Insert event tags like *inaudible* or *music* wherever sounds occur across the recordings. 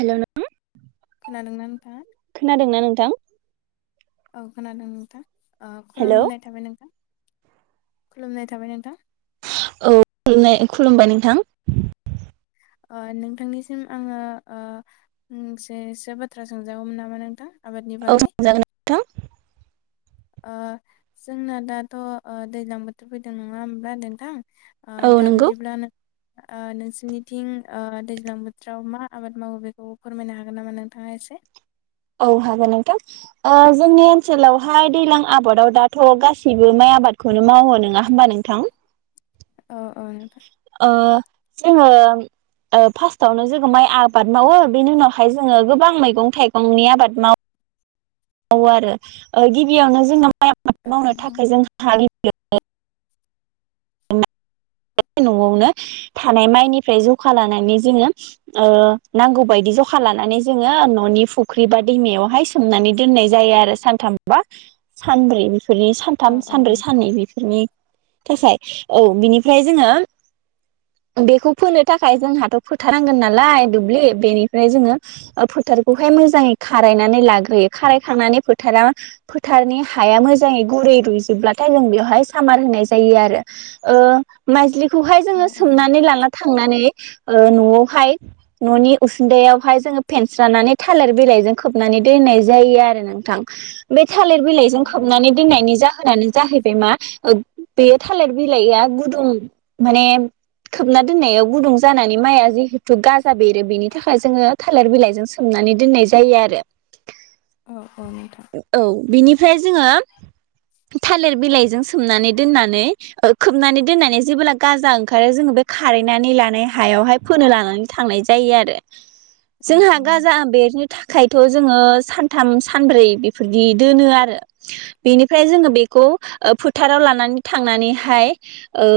Hello नोंथां खोनादों ना नोंथां खोनादोंना नोंथां औ खोनादों नोंथां अ हेलौ खुलुमनाय थाबाय नोंथां खुलुमनाय थाबाय नोंथां औ खुलुम खुलुमबाय नोंथां ओ नोंथांनिसिम आङो ओ मोनसेसो बाथ्रा सोंजागौमोन नामा नोंथां आबादनि औ बागै सोंजागोन नोंथां ओ जोंना दाथ' ओ दैज्लां बोथोर फैदों नङा होमब्ला नोंथां ओ औ दा नंगौ बिदिब्ला नों ओ नोंसिनिथिं ओ दैज्लां बोथोराव मा आबाद मावो बेखौ फोरमायनो हागोन नामा नोंथाङा एसे औ हागोन नोंथां ओ जोंनि ओनसोलावहाय दैज्लां आबादाव दाथ' गासैबो माइ आबादखौनो मावो नङा होमबा नोंथां औ औ नोंथां ओ जोङो ओ फार्स्टआवनो जोङो माइ आबाद मावो बेनि उनावहाय जोङो गोबां मैगं थाइगंनि आबाद मावो मावो आरो गिबियावनो जोंना माइ आबाद औ मावनो थाखाय जोंहा गिबि *unintelligible* न'आवनो थानाय माइनिफ्राय जखा लानानै जोङो ओ नांगौ बायदि जखा लानानै जोङो न'नि फुख्रि बा दैमायावहाय सोमनानै दोननाय जायो आरो सानथामबा सानब्रै बेफोरनि सानथाम औ सानब्रै नोंथां साननै बेफोरनि थाखाय औ बिनि ओमफ्राय जोङो बेखौ फोनो थाखाय जोंहाथ' फोथार नांगोन नालाय दुब्लि बेनिफ्राय जोङो फोथारखौहाय मोजाङै खारायनानै लाग्रोयो खारायखांनानै फोथारा फोथारनि हाया मोजाङै गुरै रुइजोबब्लाथाय जों बेवहाय सामार होनाय जायो आरो ओ माइज्लि खौहाय औ जोङो औ सोमनानै नोंथां लाना थांनानै ओ न'आवहाय न'नि उसुन्दायावहाय जोङो फेनस्रानानै थालिर बिलाइजों खोबनानै दोननाय जायो आरो नोंथां बे थालिर औ बिलाइजों औ खोबनानै नोंथां दोननायनि जाहोनानो जाहैबाय मा ओ बे थालिर बिलाइआ गुदुं माने खोबना दोननायाव गुदुं जानानै माइया जिहे थु गाजा बेरो बेनि थाखाय जोङो थालिर बिलाइजों खोबनानै दोननाय जायो आरो औ औ नोंथां औ बिनिफ्राय जोङो थालिर बिलाइजों सोमनानै दोननानै खोबनानै दोननानै जेबोला गाजा ओंखारो जोङो बे खारायनानै लानाय हायावहाय फोनो लानानै थांनाय जायो आरो औ औ जोंहा गाजा नोंथां बेरनो थाखायथ' जोङो सानथाम सानब्रै बेफोरदि दोनो आरो बेनिफ्राय जोङो बेखौ ओ फोथाराव लानानै थांनानैहाय ओ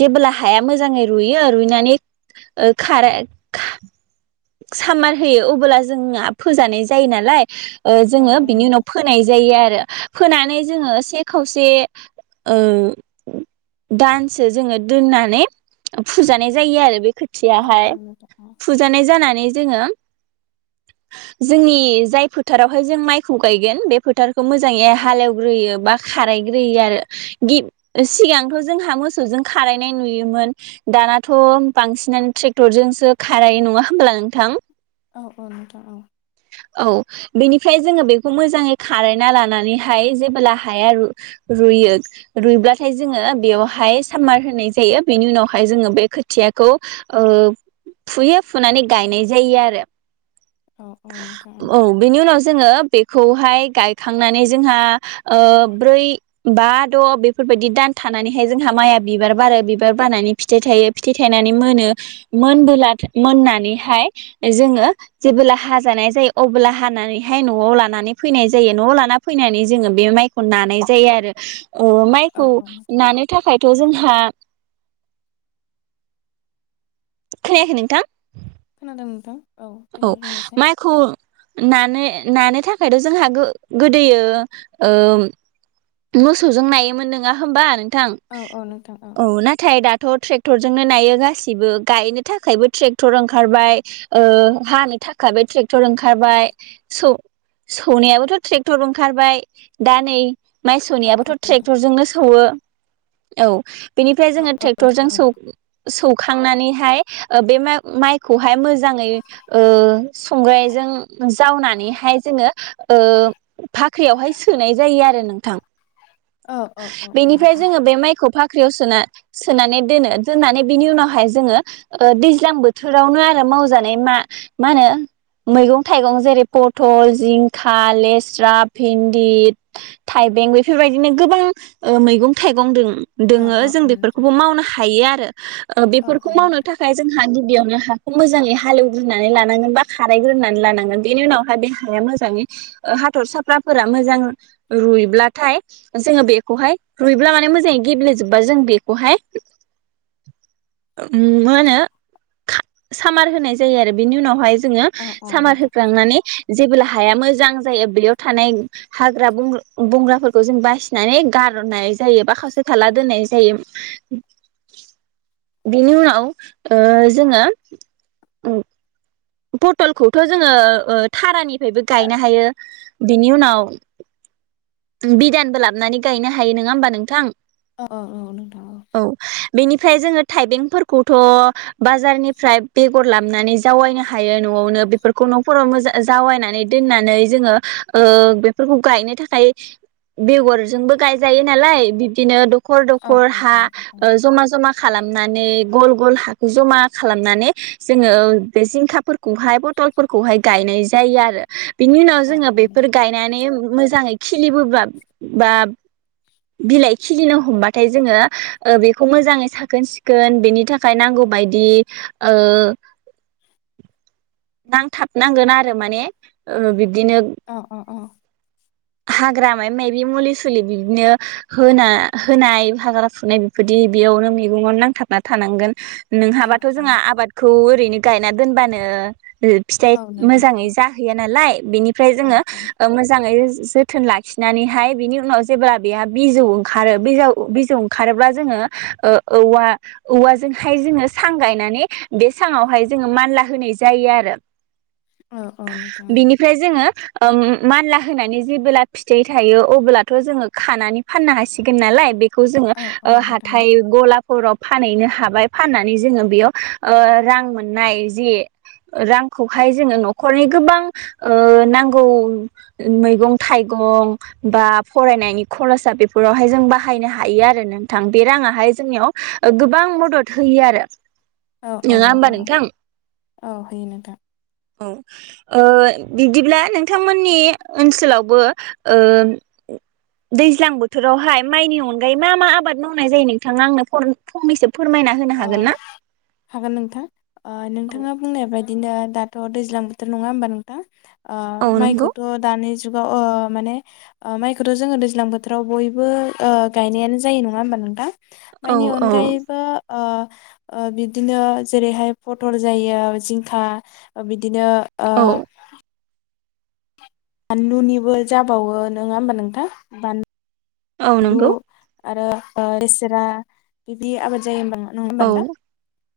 जेबोला हाया मोजाङै रुइयो रुइनानै ओ खार सामार होयो अबोला जोंना फोजानाय जायो नालाय ओ औ जोङो औ बिनि उनाव नोंथां फोनाय जायो आरो फोनानै जोङो से खावसे दान सो जोङो दोननानै फुजानाय जायो आरो बे खो औ थियाहाय औ नोंथां औ फुजानाय जानानै जोङो जोंनि जाय फोथारावहाय जों माइखौ गायगोन बे फोथारखौ मोजाङै हालेवग्रोयो बा खारायग्रोयो आरो गि सिगांथ' जोंहा मो मोसौजों खारायनाय नुयो दानाथ' बांसिनानो ट्रेक्टरजोंसो खारायो नङा होमब्ला नोंथां औ औ नोंथां औ औ बेनिफ्राय जोङो बेखौ मोजाङै खारायना लानानैहाय जेबोब्ला हाया रुयो रुयब्लाथाय जोङो बेयावहाय सामार होनाय जायो बेनि उनावहाय जोङो बे खोथियाखौ ओ फुयो फुनानै गायनाय जायो आरो औ औ नोंथां औ बिनि उनाव जोङो बे खौहाय गायखांनानै जोंहा ओ ब्रै बा द बेफोरबायदि दान थानानैहाय जोंहा माइ बिबार बारो बिबार बारनानै फिथाइ थायो फिथाइ थायनानै मोनो मोनबोला मोननानैहाय जोङो जेबोब्ला हाजानाय जायो अला हानानैहाय नआव लानानै फैनाय जायो नआव लाना फैनानै जोङो बे माइखौ नानाय जायो आरो औ माइखौ औ नोंथां नानो थाखाय जोंहा खोनायाखै नोंथां खोनादों नोंथां औ देलाय बुंनायसाय माइखौ नानो नानो थाखायथ जोंहा गोदोयो मोसौजों नायोमोन नङा होमबा नों थां औ औ नोंथां औ नाथाय दाथ थ ट्रेक्टरजोंनो नायो गासिबो गायनो थाखायबो ट्रेक्टर ओंखारबाय हानो थाखायबो ट्रेक्टर ओंखारबाय सौ सौनायाबोथ ट्रेक्टर ओंखारबाय दा नै माइ औ सौनायाबोथ औ नोंथां ट्रेक्टरजोंनो सौवो औ बेनिफ्राय औ जोङो औ ट्रेक्टरजों नोंथां औ सौ सौ सुखांनानैहाय बे माइखौहाय मोजाङै ओ संग्रायजों जावनानैहाय जोङो भाख्रियावहाय सोनाय जायो आरो नों थां औ औ औ बेनिफ्राय नोंथां जोङो बे माइखौ भा भाख्रियाव सोना सोनानै दोनो दोननानै बिनि उनावहाय जोङो दैज्लां बोथोरावनो आरो मावजानाय मा मा होनो मैगं थाइगं जेरै पथल जिंखा लेस्रा भिन्दि थाइबें बेफोर बायदिनो गोबां मैगं थाइगं दों औ दोङो औ जों औ नोंथां बेफोरखौबो मावनो हायो आरो आरो औ बेफोरखौ मावनो थाखाय जों हा गिबियावनो हाखौ मोजाङै हालेवग्रोनानै लानांगोन बा खारायग्रोनानै लानांगोन बेनि उनावहाय बे हाया मोजाङै हाथरसाफ्राफोरा मोजां रुयब्लाथाय जोङो बेखौहाय रुयब्ला माने मोजाङै गेब्लेेजोबबा जों बेखौहाय मा होनो सामार होनाय जायो आरो बेनि उनावहाय जोङो औ सामार नोंथां होखांनानै जेबोला हाया मोजां जायो बेयाव थानाय हाग्रा बं बंग्राफोरखौ जों बासिनानै गारनाय जायो बा खावसे थालला दोननाय जायो बेनि उनाव जोङो पथलखौथ जोङो ओ थारानिफ्रायबो गायनो हायो बिनि उनाव बिदानबो लाबनानै गायनो हायो नङा होमबा नोंथां औ औ नोंथां ओमफ्राय जोङो थाइबेंफोरखौथ बाजारनिफ्राय बेगर लाबनानै जावैनो हा हायो नआवनो बेफोरखौ नफोरावो जावनानै दोननानै जोङो बेफोरखौ गायनो थाखाय बेगरजोंबो गायजायो नालाय बिदिनो दखर औ दखर औ हा नोंथां जमा जमा खालामनानै गल गल हाखौ जमा खालामनानै जोङो बे जिंखा फोरखौहाय फथलफोरखौहाय गायनाय जायो आरो बिनि उनाव औ जोङो औ नोंथां बेफोर गायनानै मोजाङै खिलिबोब्ला बा बिलाइ खिलिनो हमबाथाय जोङो ओ बेखौ मोजाङै साखोन सिखोन बेनि थाखाय नांगौ बायदि ओ नांथाबनांगोन आरो माने ओ बिब्दिनो अ अ अ हाग्रा माय माबि मुलि सुलि बिदिनो होना होनाय हाग्रा फुनाय बेफोरदि बेयावनो मैगंआवनो नांथाबना थानांगोन नोंहाबाथ' औ जोंहा आबादखौ ओरैनो गायना दोनबानो फिथाइ औ नोंथां औ मोजाङै जाहैया नालाय बेनिफ्राय औ जोङो ओ मोजाङै से जोथोन लाखिनानैहाय बिनि उनाव जेब्ला बेहा बिजौ ओंखारो बिजौ बिजौ ओंखारोब्ला जोङो ओ औवा औवाजोंहाय जोङो सां गायनानै बे सांङावहाय जोङो मानला होनाय जायो आरो औ औ औ नोंथां बिनिफ्राय जोङो ओ मानला होनानै जेबोला फिथाइ थायो अब्लाथ' जोङो खानानै फाननो हासिगोन नालाय बेखौ जोङो औ औ ओ नोंथां हाथाय गला राव फानहैनो हाबाय फाननानै जोङो बेयाव ओ रां मोननाय जि रांखौहाय जोङो न'खरनि गोबां ओ नांगौ मैंगं थाइ गं बा फरायनायनि खरसा बेफोरावहाय जों बाहायनो हायो आरो नोंथां बे राङाहाय जोंनियाव गोबां मदद होयो आरो औ औ नोङा होमबा नोंथां औ होयो नोंथां औ ओ बिदिब्ला नोंथांमोननि ओनसोलावबो ओ दैज्लां बोथोरावहाय माइनि अनगायै मा मा आबाद मावनाय जायो नोंथाङा आंनो फंनैसो फोरमायना होनो अ हागोन ना? हागोन नोंथां ओ औ नोंथाङा बुंनाय बायदि बिदिनो दाथ' दैज्लां बोथोर नङा होनबा नोंथां ओ औ नंगौ माइखौथ' दानि जुग जुगाव ओ माने ओ माइखौथ' जोङो दैज्लां बोथोराव बयबो ओ गायनायानो जायो नङा होमबा नोंथां औ माइनि औ अनगायैबो ओ ओ बिदिनो जेरैहाय फटल जायो जिंखा बिदिनो ओ औ बानलुनिबो जाबावो नोङा होमबा नोंथां बानलु औ नंगौ आरो ओ लेस्रा बिदि आबाद जायो औ ओमबा *unintelligible*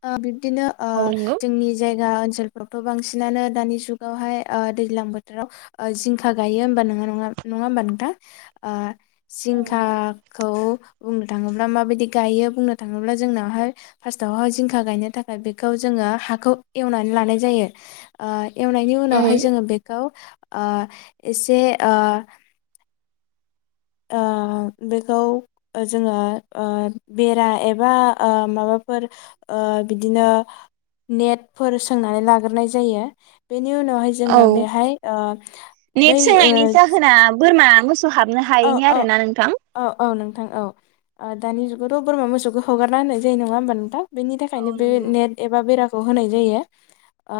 ओ बि बिदिनो ओ औ नंगौ जोंनि जाय जा ओनसोलफ्रावथ बांसिनानो दानि जुगावहाय दैज्लां बोथोराव जिंखा गायो होमबा नङा नङा नङा होमबा नोंथां ओ औ नंगौ जिंखाखौ बुंनो थाङोब्ला माबायदि गायो बुंनो थाङोब्ला जोंनावहाय फार्स्टावहाय जिंखा गायनो थाखाय बेखौ जोङो हाखौ एवनानै लानाय जायो एवनायनि उनावहाय उम जोङो बेखौ ओ एसे ओ ओ बेखौ जोङो ओ बेरा एबा माबाफोर बिदिनो नेटफोर सोंनानै लाग्रोनाय जायो बेनि उनावहाय औ जोङो बेहाय ओ नेट बै ओ सोंनायनि जाहोना बोरमा मो सौ हाबनो हायैनि आरो ना नोंथां थां औ दानि जुगावथ बोरमा मोसौखौ हगारना होननाय जायो नङा होमबा नोंथां बेनि औ थाखायनो बे नंगौ नेट एबा बेरा खौ होनाय जायो ओ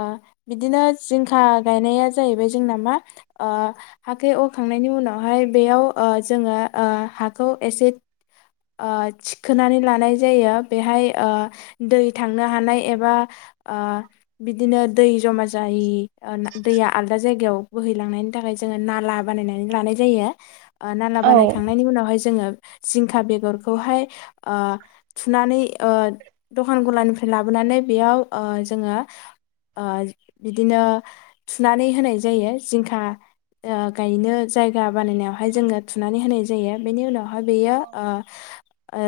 बिदिनो जिंखा गायनाया जाहैबाय जोंना मा ओ हाथायाव अरखांनायनि उनावहाय बेयाव ओ जोङो ओ हाखौ एसे ओ थिखोनानै लानाय जायो बेहाय ओ दै थांनो हानाय एबा ओ बिदिनो दै जमा जायि दैया आलादा जायगायाव बोहैलांनायनि थाखाय जोङो नाला बानायनानै लानाय जायो ओ नाला औ बानायखांनायनि उनावहाय जोङो जिंखा बेगरखौहाय ओ थुनानै ओ दखान गलानिफ्राय लाबोनानै बेयाव जोङो बिदिनो थुनानै होनाय जायो जिंखा गायनो जायगा बानायनायाव बेहाय जोङो थुनानै होनाय जायो बेनि उनाव मा बेयो ओ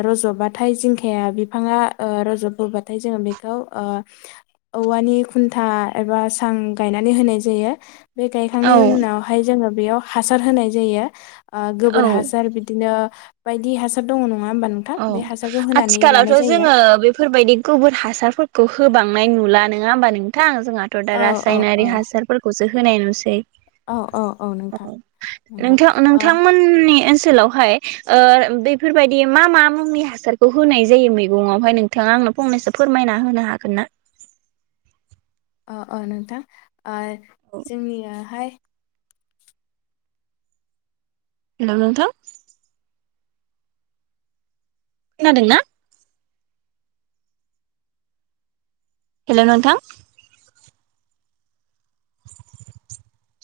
रजबाथाय जिंखाया बिफाङा ओ रजबोबाथाय जोङो बेखौ ओ औवानि खुन्था एबा सां गायनानै होनाय जायो बे गायखांनायनि औ उनावहाय जोङो बेयाव हासार होनाय जायो ओ गोबोर औ हासार बिदिनो बायदि हासार दङ नङा होमबा नोंथां औ बे हासारखौ होनानै आथिखालावथ लानाय जायो जोङो बेफोरबायदि गोबोर हासारफोरखौ होबांनाय नुला नोङा होमबा नोंथां जोंहाथ दा औ औ रासायनारि औ हासारफोरखौसो होनाय नुसै औ औ औ नोंथां नंगौ नोंथां ओ नोंथांमोननि ओन ओनसोलावहाय ओ बेफोरबायदि मा मा मुंनि हासारखौ होनाय जायो मैगंयावहाय नोंथाङा आंनो फंनैसो फोरमायना होनो हागोन ना अ अ नोंथां जोंनियाहाय हेलौ नोंथां खोनादोंना हेलौ नोंथां *inaudible*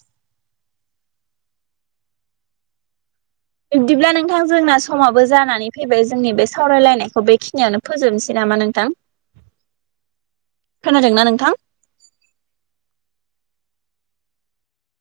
बिब्दिब्ला नोंथां जोंना समाबो जानानै फैबाय जोंनि बे सावरायलायनायखौ बेखिनियावनो फोजोबनोसै नामा नोंथां खोनादोंना नोंथां